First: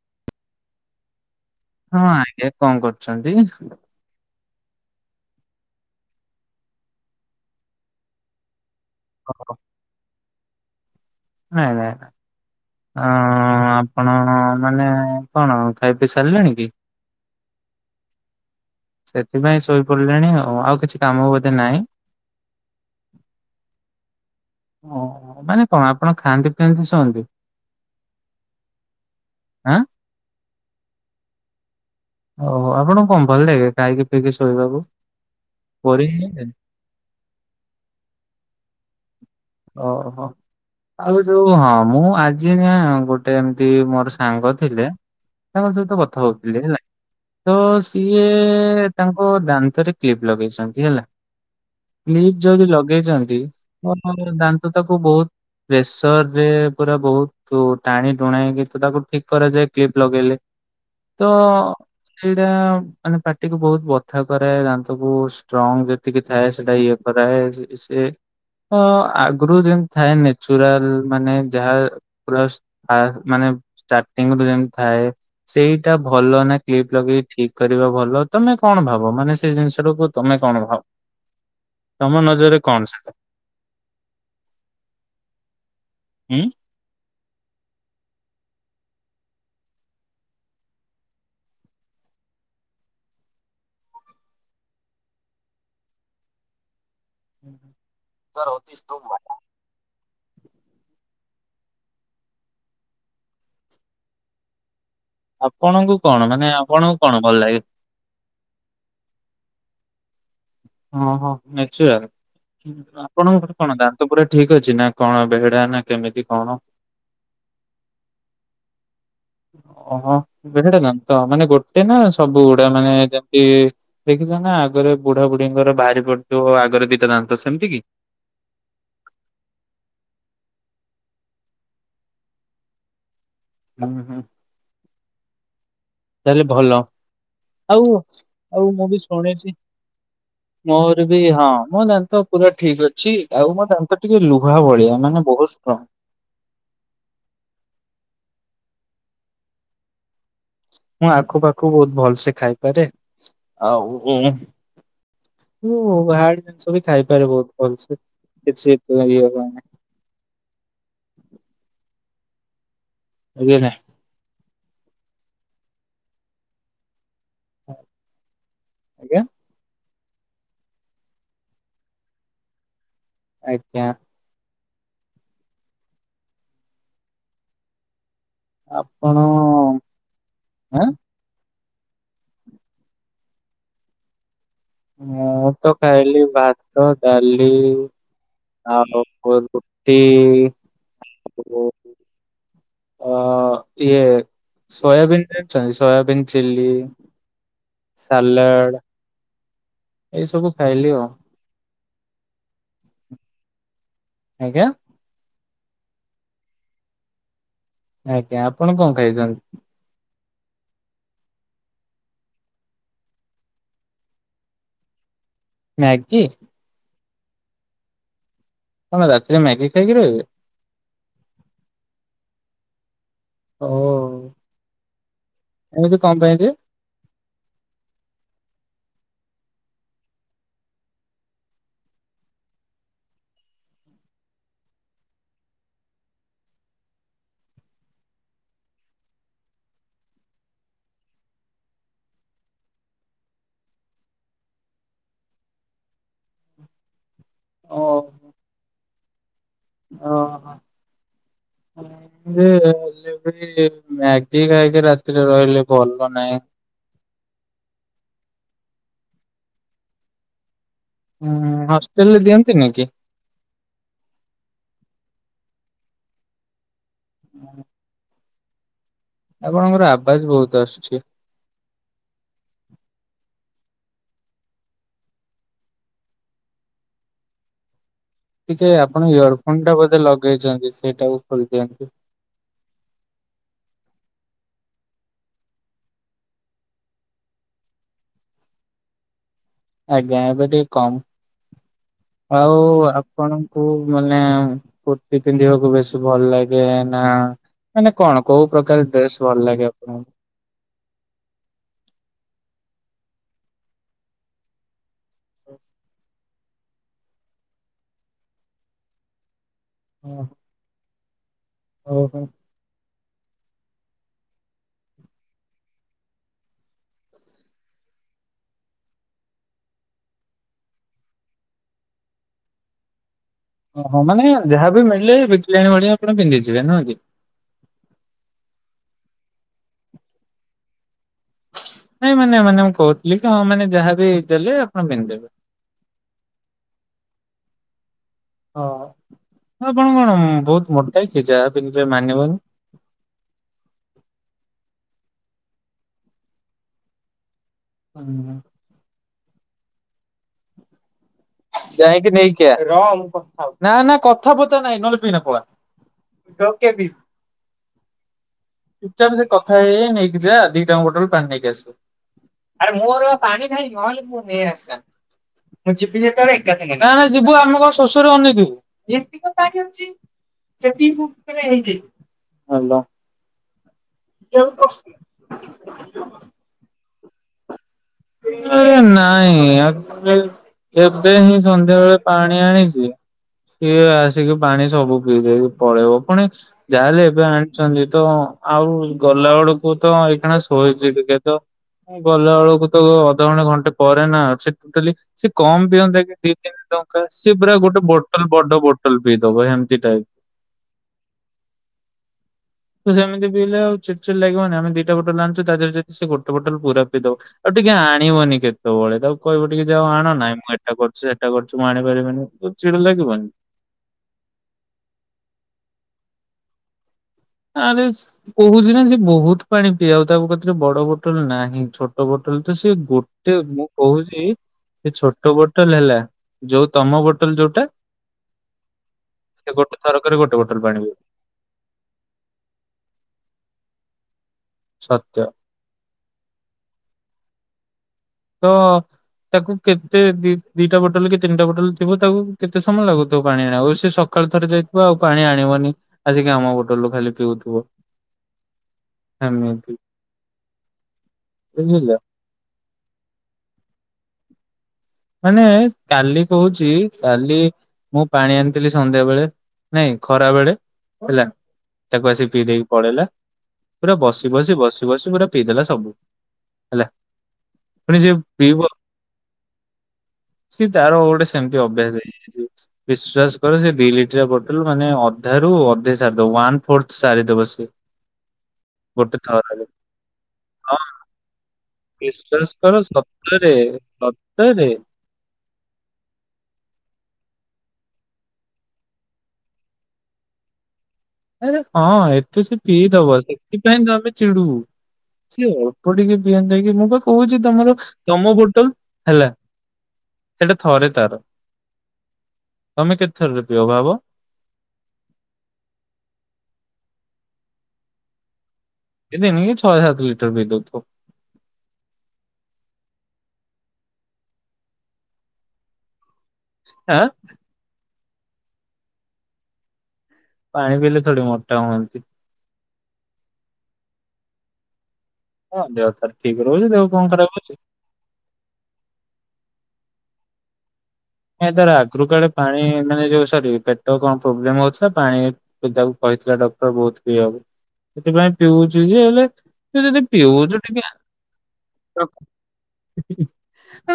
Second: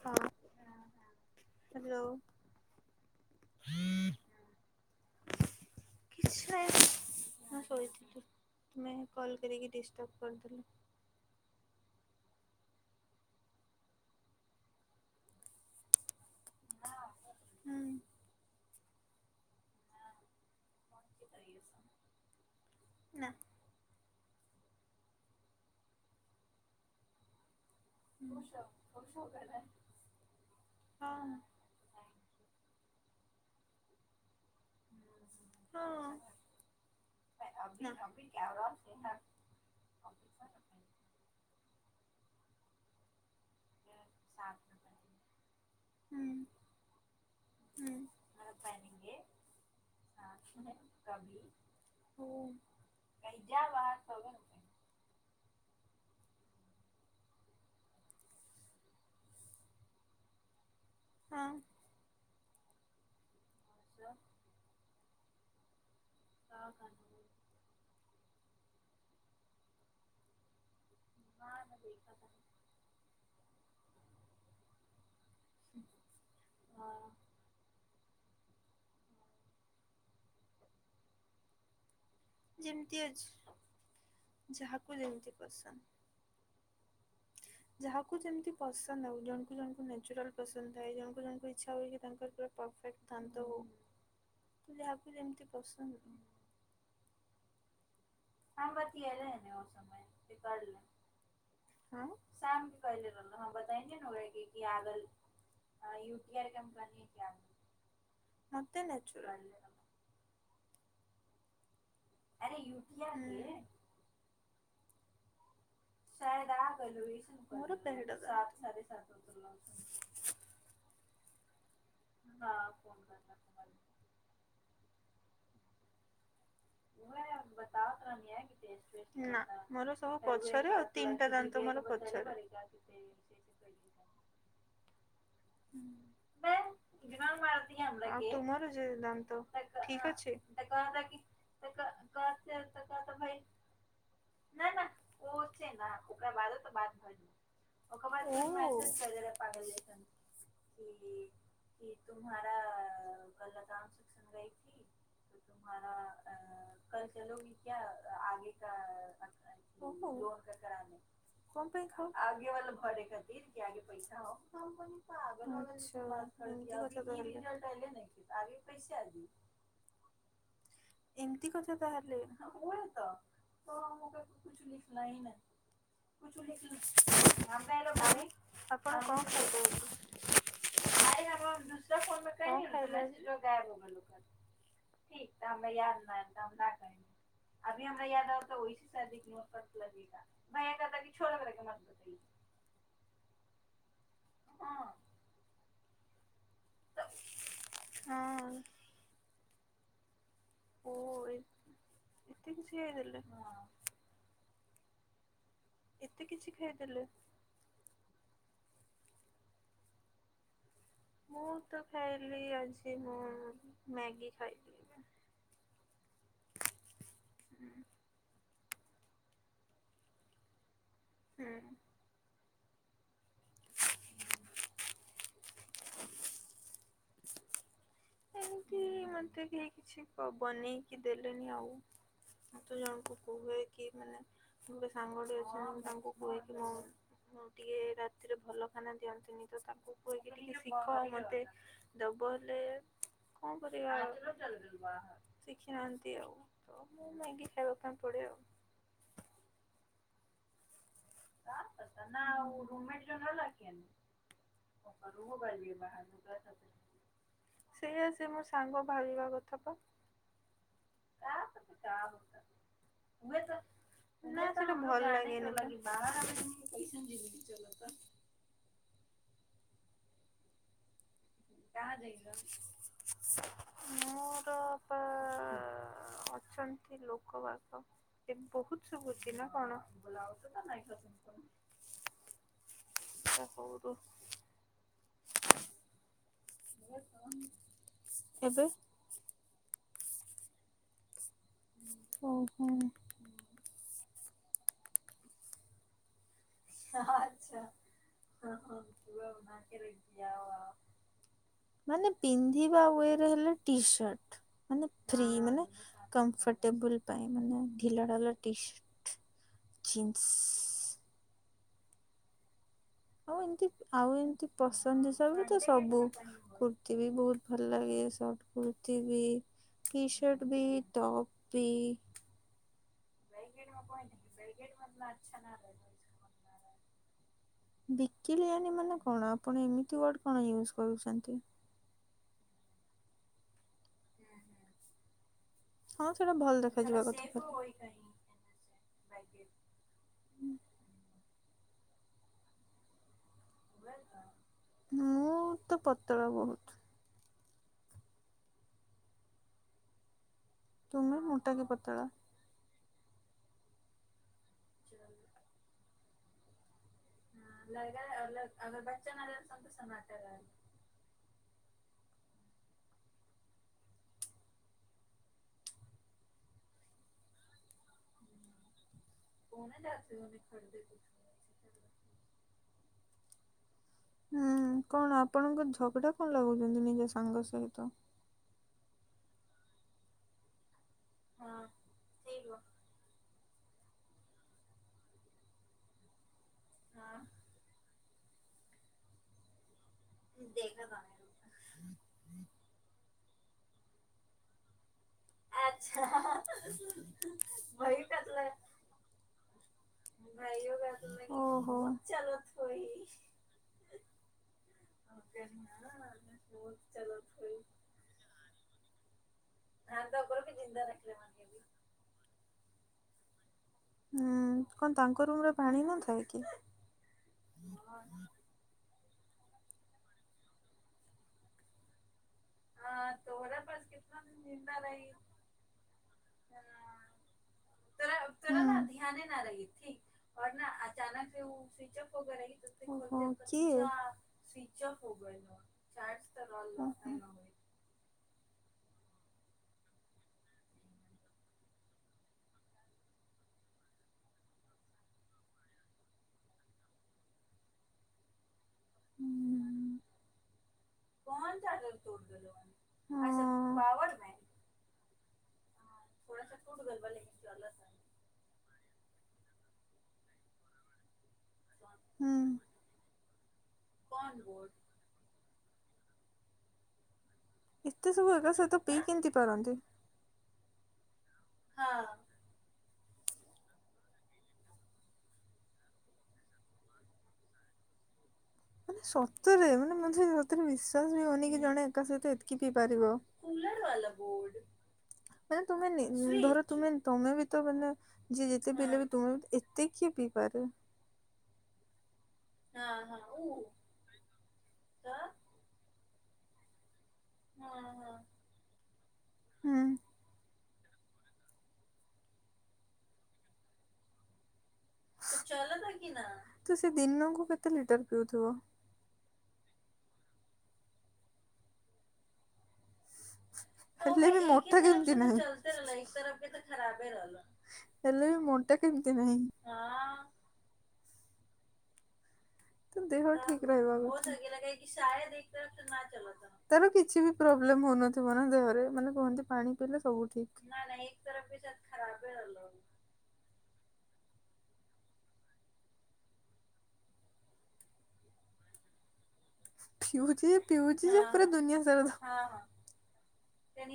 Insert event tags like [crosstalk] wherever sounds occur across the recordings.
ହଁ [inaudible] ହଁ, ଆଜ୍ଞା କଣ କରୁଛନ୍ତି? କିଛିନାଇଁ, ହଁ ଶୋଇଥିଲି ନେ କଲ୍ କରିକି ଡିଷ୍ଟର୍ବ କରିଦେଲି। ନାଇଁ ନାଇଁ ନା। ହଁ, ଆପଣ-ଅ ମାନେ କଣ ଖାଇ ପିଇ ସାରିଲେଣି କି? ହୁଁ। ସେଥିପାଇଁ ଶୋଇପଡିଲେଣି ଆଉ ଆଉ କିଛି କାମ ବୋଧେ ନାହିଁ। ନା। ଓହ ମାନେ କଣ ଆପଣ ଖାଆନ୍ତି ପିଅନ୍ତି ଶୁଅନ୍ତି। ଆଁ ହଁ। ଓହ ଆପଣଙ୍କୁ କଣ ଭଲ ଲାଗେ ଖାଇକି ପିଇକି ଶୋଇବାକୁ ବୋରିଂ [inaudible] ଓହୋ ଆଉ ଯୋଉ ହଁ ମୁଁ ଆଜି ନା ଗୋଟେ ଏମିତି ମୋର ସାଙ୍ଗ ଥିଲେ ତାଙ୍କ ସହିତ କଥା ହଉଥିଲି ହେଲା। ତ ସିଏ ତାଙ୍କ ଦାନ୍ତରେ କ୍ଲିପ ଲଗେଇଛନ୍ତି ହେଲା। [unintelligible] କ୍ଲିପ୍ ଯଦି ଲଗେଇଚନ୍ତି। [unintelligible] ଦାନ୍ତ ତାକୁ ବହୁତ ପ୍ରେସର ରେ ପୁରା ବହୁ ତୁ ଟାଣି ଟୁଣା ହେଇକି ତୁ ତାକୁ ଠିକ୍ କରାଯାଏ କ୍ଲିପ ଲଗେଇଲେ। ତ ହଁ ସେଇଟା ମାନେ ପାଟିକୁୁ ବହୁତ ବଥା କାଏ ଦାନ୍ତକୁ। ଷ୍ଟ୍ରଙ୍ଗ ଯେତିକି ଥାଏ ସେଟା ଇଏ କରାଏ ସେ ସେ ଅ ଆଗୁରୁ ଯେମତି ଥାଏ ନେଚୁରାଲ ମାନେ ଯାହା ପୁ ଆ ମାନେ ଷ୍ଟାଟିଙ୍ଗ ରୁ ଯେମତି ଥାଏ ସେଇଟା ଭଲ ନା କ୍ଲିପ ଲଗେଇ। ଠିକ୍ କରିବା ଭଲ ତମେ କଣ ଭାବ ମାନେ ସେ ଜିନିଷ ଟାକୁ ତମେ କଣ ଭାବ? ତମ ନଜ ଯେମିତି ଅଛି ଯାହାକୁ ଯେମିତି ପସନ୍ଦ। ହୁଁ। ଯାହାକୁ ଯେମିତି ପସନ୍ଦ ଆଉ ଜଣଙ୍କୁ ଜଣଙ୍କୁ ନ୍ୟଚୁରାଲ ପସନ୍ଦ ଥାଏ ଜଣକୁ ଜଣଙ୍କୁ ଇଚ୍ଛା ହୁଏ କି ତାଙ୍କର ପୋରା ପରଫେକ୍ଟ। ଟାନ୍ତ କୁ ହଁ ଯାହାକୁ ଯେମିତି ପସନ୍ଦ। [inaudible] ହଁ। ଆପଣଙ୍କୁ କଣ ମାନେ ଆପଣଙ୍କୁ କଣ ଭଲ ଲାଗେ। ମତେ ନ୍ୟାଚୁରାଲ। ଅହ ନେଚୁରାଲ ଆରେ ଆପଣଙ୍କୁ ୟୁପିଆ [unintelligible] ତ ପୁରା ଠିକ୍ ଅଛି ନା କଣ ଏବେ ହେଡା ନା କେମିତି କଣ? ମୋର ତେହେଡା ଦା ଓହୋ ବେ ସେଟା ଦାନ୍ତ ମାନେ ଗୋଟେ ନା ସବୁ ଗୁଡା ମାନେ ଯେମତି ଦେଖିଛ ନା ଆଗରେ ବୁଢା ବୁଢୀଙ୍କର ବାହାରି ପଡିଥିବ ଆଗରେ ଦି ଟା ଦାନ୍ତ ସେମିତି କି। ନା ମୋର ସବୁ ପଛରେ ଆଉ ତିନିଟା ଦାନ୍ତ ମୋର ପଛରେ। ହୁଁ ହୁଁ। ତାହେଲେ ଭଲ। ଆଉ ଆଉ ତୁମର ଯେ ମୁଁ ବି ଦାନ୍ତ ଶୁଣିଛି ଠିକ୍ ଅଛି। ମୋର ବି ହଁ ମୋ ଦା ନ୍ତ ପୁରା ଠିକ୍ ଅଛି ଆଉ ମୋ ଦାନ୍ତ ଟିକେ ଲୁହା ଭଳିଆ ମାନେ ବହୁତ ଷ୍ଟ୍ରଙ୍ଗ। [inaudible] ମୁଁ ଆଖୁ ପାଖୁ ବହୁତ ଭଲସେ ଖାଇପାରେ। ଆଉ ମୁଁ ହାଡ ଜିନିଷ ବି ଖାଇପାରେ ବହୁତ ଭଲସେ କିଛି ଇଏ ହୁଏନି। [inaudible] [unintelligible] ଆଛା ଏମିତି କଥା। ଆଜ୍ଞା [inaudible] ଏମିତି କଥା ତାହାଲେ। [inaudible] ଆଜ୍ଞା ଆପଣ ଆଁ କଣ [inaudible] [inaudible] ମୁଁ ତ ଖାଇଲି ଭାତ ଡାଲି [inaudible] ଆଉ ରୁଟି ଆଉ [inaudible] ଅ ଇଏ ସୋୟାବିନ୍ ଜାଣିଚନ୍ତି ସୋୟାବିନ୍ ଚିଲ୍ଲି ହଁ ସାଲଡ଼ ଏଇ ସବୁ ଖାଇଲି ଓ ଆଉ। ଏ- ଏତେ କିଛି ହେଲେ ଆଜ୍ଞା? ଏତେ କିଛି ଖାଇଦେଲେ? ଆଜ୍ଞା। ଆପଣ କଣ ଖାଇଚନ୍ତି? ମୁଁ ତ ଖାଇଲି ଆଜି ମୁଁ ମ୍ୟାଗି ଖାଇଲି। ମ୍ୟାଗି? ହୁଁ। ତମେ ରାତିରେ ମ୍ୟାଗି ଖାଇକି ରହିବେ? ହୁଁ। ଓ। ଏମତି କଣ ପାଇଁ ଯେ? ଏମିତି ମତେ କେହି କିଛି ବନେଇକି ଦେଲେନି ଆଉ। ତୁ ଜଣଙ୍କୁ କୁହେ କି ମାନେ ସାଙ୍ଗଟି ଅଛନ୍ତି ମୁ ତାଙ୍କୁ କୁହେକି ମୁଁ ମୁଁ ଟିକେ ରାତିରେ ଭଲ ଖାନା ଦିଅନ୍ତିନି ତ ତାକୁ କୁହେକି ଟିକେ ଶିଖାଅ ମତେ। ଦ ବୋଲେ କଣ କରିବା ଆଉ ଶିଖିନାହାନ୍ତି ଆଉ। ତ ମୁଁ ମ୍ୟାଗି ଖାଇବା ଓ ପାଇଁ ପଡିବ ଆଉ। ଓ ହ। [unintelligible] ମାଗି ଖାାଇକି ରାତିିରେ ରହିଲି ଭଲ ନାହିଁ। [inaudible] ସେଇଆ ସେ ମୋ ସାଙ୍ଗ ଭାବିବା କଥା ବା। ହୁଁ ହଷ୍ଟେଲରେ ଦିଅନ୍ତି ନି କି? [inaudible] ଆପଣଙ୍କର ଆବାଜ ବହୁତ ଆସୁଚି। ମୋର ପା ଅଛନ୍ ଏ ଲୋକବାକ। ଏ ଟିକେ ବହୁତ ଆପଣ ଶୁଭୁଛି ନା ଇୟରଫୋନ ଟା କଣ? ବୋଧେ ଲଗେଇଛନ୍ତି ସେଇଟାକୁ ଖୋଲିଦିଅନ୍ତୁ। [unintelligible] ଏବେ? ଆଜ୍ଞା ଏବେ ଟିକେ କମ୍। ଆଉ ଓହୋ ଆପଣଙ୍କୁ ମାନେ କୁର୍ତ୍ତିୀ ପିନ୍ଧିବାକୁ ବେଶୀ ଭଲ ଲାଗ ଏ ନା ମାନେ କଣ କୋଉ ପ୍ରକାର ଡ୍ରେସ ଭଲ ଲାଗେ ଆପଣଙ୍କୁ ମାନେ ପିନ୍ଧିବା ୱ ରେ ହେଲେ ଟିସାର୍ଟ। ମାନେ ଫ୍ରି ମାନେ କମ୍ଫର୍ଟେବୁଲ ପାଇଁ ମାନେ ଢିଲଡଲ ଟିସର୍ଟ ଜିନ୍ସ ଓଉହୋ ଆଉ ଏମତି ଆଉ ଏମତି ପସନ୍ଦ ହିସାବ ତ ସବୁ କୁର୍ତିୀ ବି ବହୁତ ଭଲ ଲାଗେ ସଟ କୁର୍ତ୍ତିୀ ବି ଟି ଶର୍ଟ ବି ଟୋପି ଓହୋ ମାନେ ଯାହାବ ମିଳିଲେ ବିକିଲାଣି ଭଳିଆ ଆପଣ ପିନ୍ଧି ଯିବେ ନୁହେଁ କି? ବିକିଲି ଆଣି ମାନେ କଣ ଆପଣ ଏମିତି ଉଆଡ କଣ ୟୁଜ୍ କରୁଛନ୍ତି। ନାଇଁ ମାନେ ମାନେ ମୁଁ କହୁଥିଲି କି ହଁ ମାନେ ଯାହା ବି ଦେଲେ ଆପଣ ପିନ୍ଧଦେବେ। ହଁ ସେଟା ଭଲ ଦେଖାଯିବା କଥା। ହଁ ଆପଣ କଣ ବହୁତ ମୋଟା ଛି ଯାହା ପିନ୍ଧିବେ ମାନିବନି। ହୁଏ ତ ମୁଁ ତ ପତଳା ବହୁତ। ହୁଁ [unintelligible] ତୁମେ ମୋଟା କି ପତାଳା। ର କଥା ହୋଉଛି ନା ନା କଥାପଥା ନାଇଁ ନହେଲେ ଟୁ ଏଇନା ପଲା। ହଁ ଲଗା ବଚ୍ଚା ନ ଲ ସମଟ [unintelligible] ଗୋଟେରେ ପାନି ନେଇକି ଆଶିବେ। ଆରେ ମୋର ପାଣି କାଇଁ ମଲକୁ ନେଇ ଆସିଲା ମୁଁ ଯିବି ନା ନା ଯିବୁ ଆମ କଣ? [unintelligible] ଅ [unintelligible] ହୁଁ କଣ ଆପଣଙ୍କ ଝଗଡା କଣ ଲାଗୁଛନ୍ତି ନିଜ ସାଙ୍ଗ ସହିତ। ଆରେ ନାଇଁ ଆକଚୁଆଲି। ଏବେ ହିଁ ସନ୍ଧ୍ୟାବେେଳେ ପାଣି ଆଣିଛି। କିଏ ଆସିକି ପାଣି ସବୁ ପିଇକି ପଳେଇବ ପୁଣି ଯାହାହେଲେ ଏବେ ଆଣି ତା ନିଦ ଆଉ ଗଲା ବେଳକୁ ତ ଏଇଣା ଶୋଇଛି ଟିକେ ତ ଗଲାବେଳକୁ ତ ଅଧଘଣ୍ଟେ ଘଣ୍ଟେ ପରେ ନା ଅଛି ଟୋଟାଲି ସିଏ କମ ପିଅନ୍ତା କି ଦି ତିନି ଟଙ୍କା ସିଏ ପୁରା ଗୋଟେ ବୋଟଲ ବଡ ବୋଟଲ ପିଇ ଦବ ଏମିତି ଟାଇପ ଓହୋ ତ ସେମିତି ପିଇ ଲେ ଆଉ ଚଡ ଚିଡ୍ ଲାଗିବନି ଆମେ ଦି ଗୋଟେ ବତଲ ଆଣିଛ ତା ଦେହ ଯଦି ସେ ଗୋଟେ ବତଲ ପୁରା ପିଇଦବ ଆଉ ଟିକେ ଆଣିବନି କେତେବେଳେ ତାକୁ କହିବ ଟିକେ ଯୋଉ ଆଣ ନାହି ମୁଁ ଏଟା କରୁଛି ସେଟା କରୁଛିୁ ମୁଁ ଆଣିପାରିବିନି। ଚିଡା ଲାଗିବନି। ହୁଁ କଣ ତାଙ୍କ ରୁମ ରେ ପାଣି ନଥାଏ କି। ଆରେ କହୁଛି ନା ସେ ବହୁତ ପାଣି ପିଏ ଆଉ ତାଙ୍କ ପାଖରେ ବଡ ବୋଟଲ ନାହିଁ ଛୋଟ ଛୋଟ ବୋଟଲ ତ ସେ ଗୋଟେ ମୁଁ କହୁଛି ସେ ଛୋଟ ବୋଟଲ ହେଲା। ଯୋଉ ତମ ବୋଟେଲ ଯୋଉଟା ଧ୍ୟାନ ନା ସେ ରହି ଗୋଟେ ଥରକରେ ଗୋଟେ ଠିକ ଅ ବୋଟଲ ନା ପାଣି ପିଇବ ଅଚାନକ ସେ ସ୍ଵିଚ ଅପ୍ ସତ୍ୟ [unintelligible] ଓହୋ [unintelligible] ତ ତାକୁ କେତେ ଦ ଦିଟା ବୋଟଲ କି ତିନିଟା ବୋଟଲ ଥିବ ତାକୁ କେତେ ସମୟ ଲାଗୁଥିବ ପାଣି ଆଣ ଆଉ ସେ ସକାଳୁ ଥରେ ଯାଇଥିବ ଆଉ ପାଣି ଆଣିବନି ଆସିକି ଆମ ହୋଟେଲରୁୁ ଖାଲି ପିଉଥିବ। ଏମିତି ଉ ବୁଝିଲ। ହୁଁ। ହଁ। ମାନେ କାଲି କହୁଚି କାଲି ମୁଁ ପାଣି ଆଣିଥିଲି ସନ୍ଧ୍ୟା ବେଳେ ନାଇଁ ଖରା ବେଳେ ହେଲା ତାକୁ ଆସିିକ ହୁଁ ପିଇ ଦେଇି ପଳେଇଲା ପୁରା ବସି ବସି ବସି ବସି ପୁରା ପିଇଦେଲା ସବୁ ହେଲା। ପୁଣି ଏତେ ସେ ସବୁ ଏକା ସେ ପିଇବ ତ ପିଇ କେମିତି ପାରନ୍ତି? ସେ ତାର ଗୋଟେ ସେମିତି ଅଭ୍ୟାସ ହେଇଯାଇଚି। ବିଶ୍ୱାସ କର ସେ ଦି ଲିଟର ବୋଟଲ ମାନେ ଅଧା ରୁ ଅଧେ ସାରିଦ ୱାନ୍ ଫୋର୍ଥ ସାରିଦବ ସିଏ। ମାନେ ସତରେ ମାନେ ମତେ ସତେରେ ହଁ ବିଶ୍ୱାସ ବି ହନି ଜଣେ କା ସହିତ ବିଶ୍ଵାସ ଏତିକି ପିଇ କର ପାରିବ। ସତରେ ସତରେ ମାନେ ତୁମେ ନି ଧର ତୁମେ ତମେ ବି ତ ମାନେ ଯିଏ ଯେତେ ପିଇଲେ ବି ତୁମେ ଏତେ କିଏ ପିଇପାରେ ଆରେ ହଁ ଏତେ ସେ ପିଇଦବ ସେଥିପାଇଁ ତମେ ଚିଡୁ ସିଏ ଅ ଏ ଟିକେ ପିଆ ନେଇକି ମୁଁ ବା କହୁଚି ତମର ତମ ହୋଟେଲ ହେଲା। ହୁଁ ସେଇଟା ଥରେ ତାର ତମେ କେତେଥରରେ ପିଅ ଭାବ। ତୁ ସେ ଦିନକୁ କେତେ ଲିଟର ପିଉଥିବ? [unintelligible] ଛ ସାତ ଲିଟର ପିଦଉଥିବ। ହେଲେ ବି ମୋଠା କେମିତି ନାହିଁ? ଆଁ ହେଲେ ମୁଣ୍ଡ କେମିତି ନାହିଁ? ପାଣି ପିଇଲେ ଥୋଡି ମୋଟା ହୁଅନ୍ତି। ତ ଦେହ ଠିକ ରହିବ। ହଁ ଦେହ ତାର ଠିକ ରହୁଛି ଦେହ ତାର କଣ କିଛି ଖରାପ ବି ହଉଛି ପ୍ରୋବ୍ଲେମ ହଉନଥି [unintelligible] ଦେହରେ ମାନେ କୁହନ୍ତି ପାଣି ପିଇଲେ ସବୁ ଠିକ୍। ନାଇ ତାର ଆଗରୁ କାଳେ ପାଣି ମାନେ ଯୋଉ ସରି ତାର କଣ ପ୍ରୋବ୍ଲେମ ଅଛି ତ ପାଣି ପିବାକୁ କହିଥିଲା ଡକ୍ଟର ବହୁତ ପିଇବାକୁ। ସେଥିପାଇଁ ପିଉଚି ଯେ ହେଲେ ତୁ ଯଦି ପିଉଛି ପିଉଚୁ ଯେ ଟିକେ ଆ ପିଉଛି ଯେ ପୁରା ଦୁନିଆ ସାରା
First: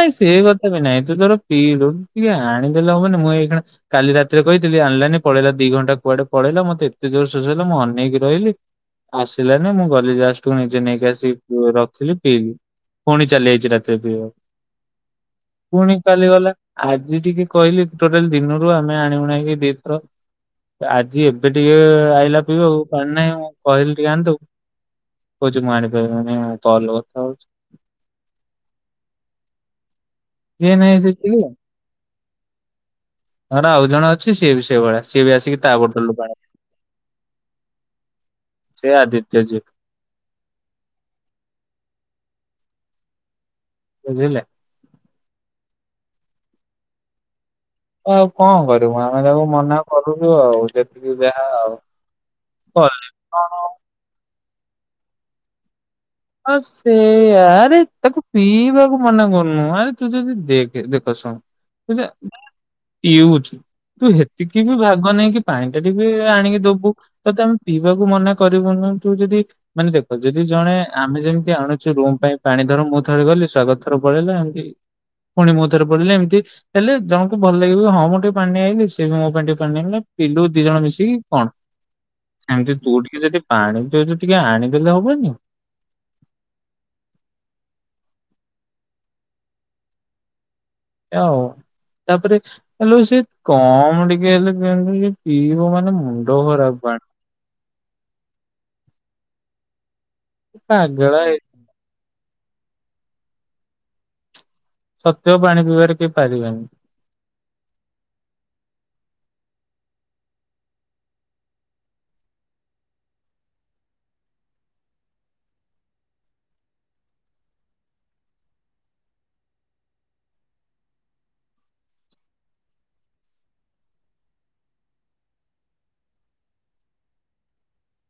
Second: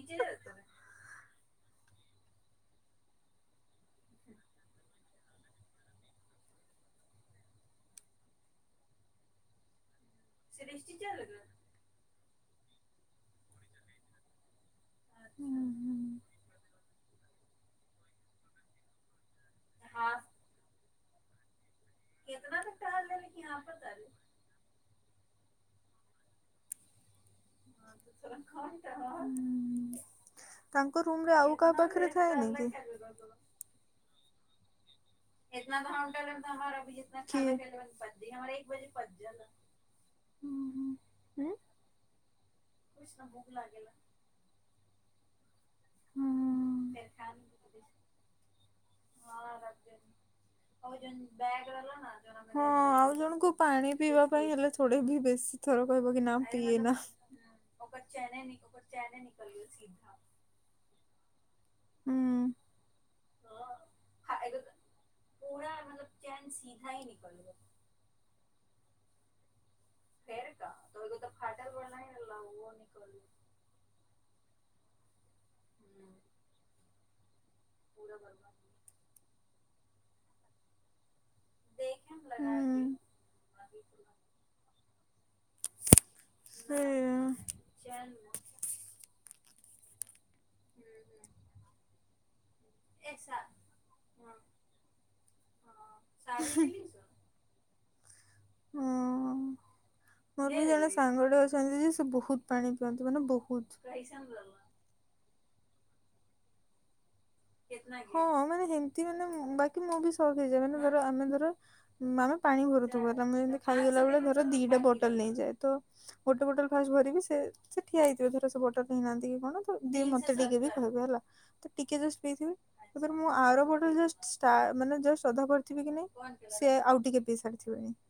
ନାଇଁ ସେ କଥା ବି ନାଇଁ ତୁ ତୋର ପିିଇଲୁ ଟିକେ ଆଣିଦେଲେ ହବନି ମୁଁ ଏଇକ୍ଷୀଣା କାଲି ରାତିରେ କହିଥିଲି ଆଣିଲାନି ପଳେଇଲା ଦି ଘଣ୍ଟା କୁଆଡେ ପଳେଇଲା ମତେ ଏତେ ଯୋର ଶୋଷ ହେଲା ମୁଁ ଅନେଇକି ରହିଲି ଆସିଲାନି ମୁଁ ଗଲି ଲାଷ୍ଟ ତୁ ନିଜେ ନେଇକି ଆସିକି ପୁ ରଖିଲି ପିଇବି ପୁଣି ଚାଲିଆଇଚି ରାତିରେ ପିଇବାକୁ। ପୁଣି କାଲିଗଲା ଆଜି ଟିକେ କହିଲି ଟୋଟାଲ ଦିନରୁ ଆମେ ଆଣି ଉଣାଇକି ଦି ଥର ଆଜି ଏବେ ଟିକେ ଆଇଲା ପିଇବା ଆଉ ପାଣି ନାହିଁ ମୁଁ କହିଲି ଟିକେ ଆଣିଦବୁ କହୁଚି ମୁଁ ଆଣିପାରିବିନି କଲ ରେ କଥା ହଉଚି। ଇଏ ନାଇଁ ତାଙ୍କ ସେ ରୁମ ରେ ପିଇବ। ଆଉ କାହା ପାଖରେ ହୋଉନିକି ହେଟା ଆଉ ଜଣ ଅଛି ସିଏ ବି ସେଇଭଳିଆ ସିଏ ବି ଆସିକି ତା ବୋତଲ ରୁ ପାଣି କିଏ? ସେ ଆଦିତ୍ୟଜୀ ହୁଁ ହୁଁ ହେଁ? ବୁଝିଲେ? ହୁଁ। ଆଉ କଣ କରିବୁ ଆମେ ତାକୁ ମନା କରୁଚୁ ଆଉ ଯେତିକି ଯାହା ଆଉ। ହଁ କଲେ ଆଉ ଜଣଙ୍କୁ କଣ ପାଣି ପିଇବା ପାଇଁ ହେଲେ ଥୋଡେ ବି ବେଶୀ। ଥର କହିବ କି ନା ହଁ ପିଏ ନା। ସେଇଆ ଆରେ ତାକୁ ପିଇବାକୁ ମନା କରୁନୁ ଆରେ ତୁ ଯଦି ଦେଖ। ଇଏ ଦେଖ ଶୁଣ ଏଇଟା ଇଉଜ୍। ତୁ ହେତିକି ବି ଭାବିନା ନାଇକି ପାଣି ଟା ଟିକେ ଆଣିକି ଦବୁ ତତେ ଆମେ ପିଇ ପି ବାକୁ ମନା କରିବୁନି ତୁ ଯଦି ମାନେ ଦେଖ ଯଦି ଜଣେ। ଆମେ ଯେମିତି ଆଣୁଛୁ ରୁମ ପାଇଁ ପାଣି ଧର ମୁଁ ଥରେ ଗଲି ସ୍ଵାଗତ ଥର ପଳେଇଲା ଏମିତି। ଫୁଣି ମୁଁ ଥରେ ପଳେଇଲି ଏମିତି ହେଲେ ଜଣଙ୍କୁ ଭଲ ଲାଗିବ ହଁ ମୁଁ ଟିକେ ପାଣି ନେଇ ଆଇଲିି। ସେ ମୋ ପାଇଁ ଟିକେ ପାଣି ନେଇ ଆଇଲା ପିଲୁ ଦି ଜଣ ମିଶିକି କଣ ସେମିତି ତୁ ଟିକେ ଯଦି। ପାଣି ଟିକେ ଯଦି ଟିକେ ଆଣିଦେଲେ ହବନି। ସେଇୟା। ଏ ଆଉ ତାପରେ ଆଲୋ ସେ କମ ଟିକେ ହେଲେ ପିଅନ୍ତା ଇଏ ପିଇବ ମାନେ ମୁଣ୍ଡ ଖରାପ ପାଣି। ହଁ ମୋର ବି ଜଣେ ପାଗେଳା ହେଇ ସାଙ୍ଗଟେ ଅଛି। ଅଛନ୍ତି ଯେ ସେ ବହୁତ ପାଣି ପିଅନ୍ତି ମାନେ ବହୁତ। ସତ୍ୟ କୁ ପାଣି ପିଇବାରେ କେହି ପାରିବେନି। ହଁ ମାନେ ହେମତି ମାନେ ବାକି ମୁଁ ବି ସକ ହେଇଯାଏ ମାନେ ଧର ଆମେ ଧର ମାନେ ପାଣି ଭରୁଥିବ ତମେ ଯେମିତି ଖାଇଲା ବେଳେ ଧର ଦିଟା ବୋତଲ ନେଇଯାଏ ତ। ଗୋଟେ ବୋଟଲ ଫାଷ୍ଟ ଭରିବି ସେ। ସେ ଠିଆ ହେଇଥିବ ଧର ସେ ବଟଲ ନେଇ ନାହାନ୍ତି କି କଣ ତ ଦିଏ ମତେ ଟିକେ ବି କହିବେ ହେଲା ତ ଟିକେ ଜସ୍ ଯାଇଥିମି। ଏଥର ମୁଁ ଆର ବୋଟଲ ଜଷ୍ଟ ଷ୍ଟା ମାନେ ଅଧା ଭରିଥିବି କି ନାଇଁ ସେ ଆଉ ଟିକେ ପିଇ ସାରି ଥିବେଣି।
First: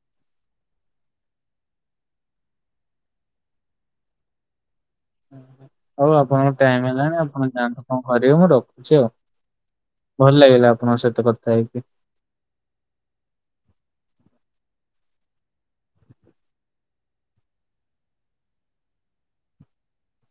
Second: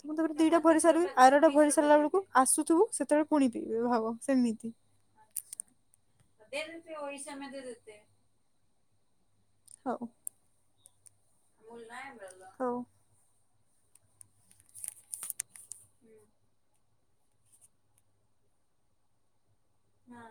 ତ ମୁଁ ତାପରେ ଦିଟା ଭରି ସାରିବି ଆରଟା ଭରି ସାରିଲା ବେଳକୁ ଆସୁଥିବୁ ସେତେବେଳେ ପୁଣି ପିଇବେ ଭାବ ସେମିତି। ହୁଁ ହୁଁ ହଉ ଆପଣଙ୍କ ଟାଇମ ହେଲାଣି ଆପଣ ଯାଆନ୍ତୁ କଣ କରିବେ ମୁଁ ରଖୁଛି ଆଉ। ହଉ ଭଲ ଲାଗିଲା ଆପଣଙ୍କ ସହିତ କଥା ହେଇକି। ହଉ। ହୁଁ। ହଁ।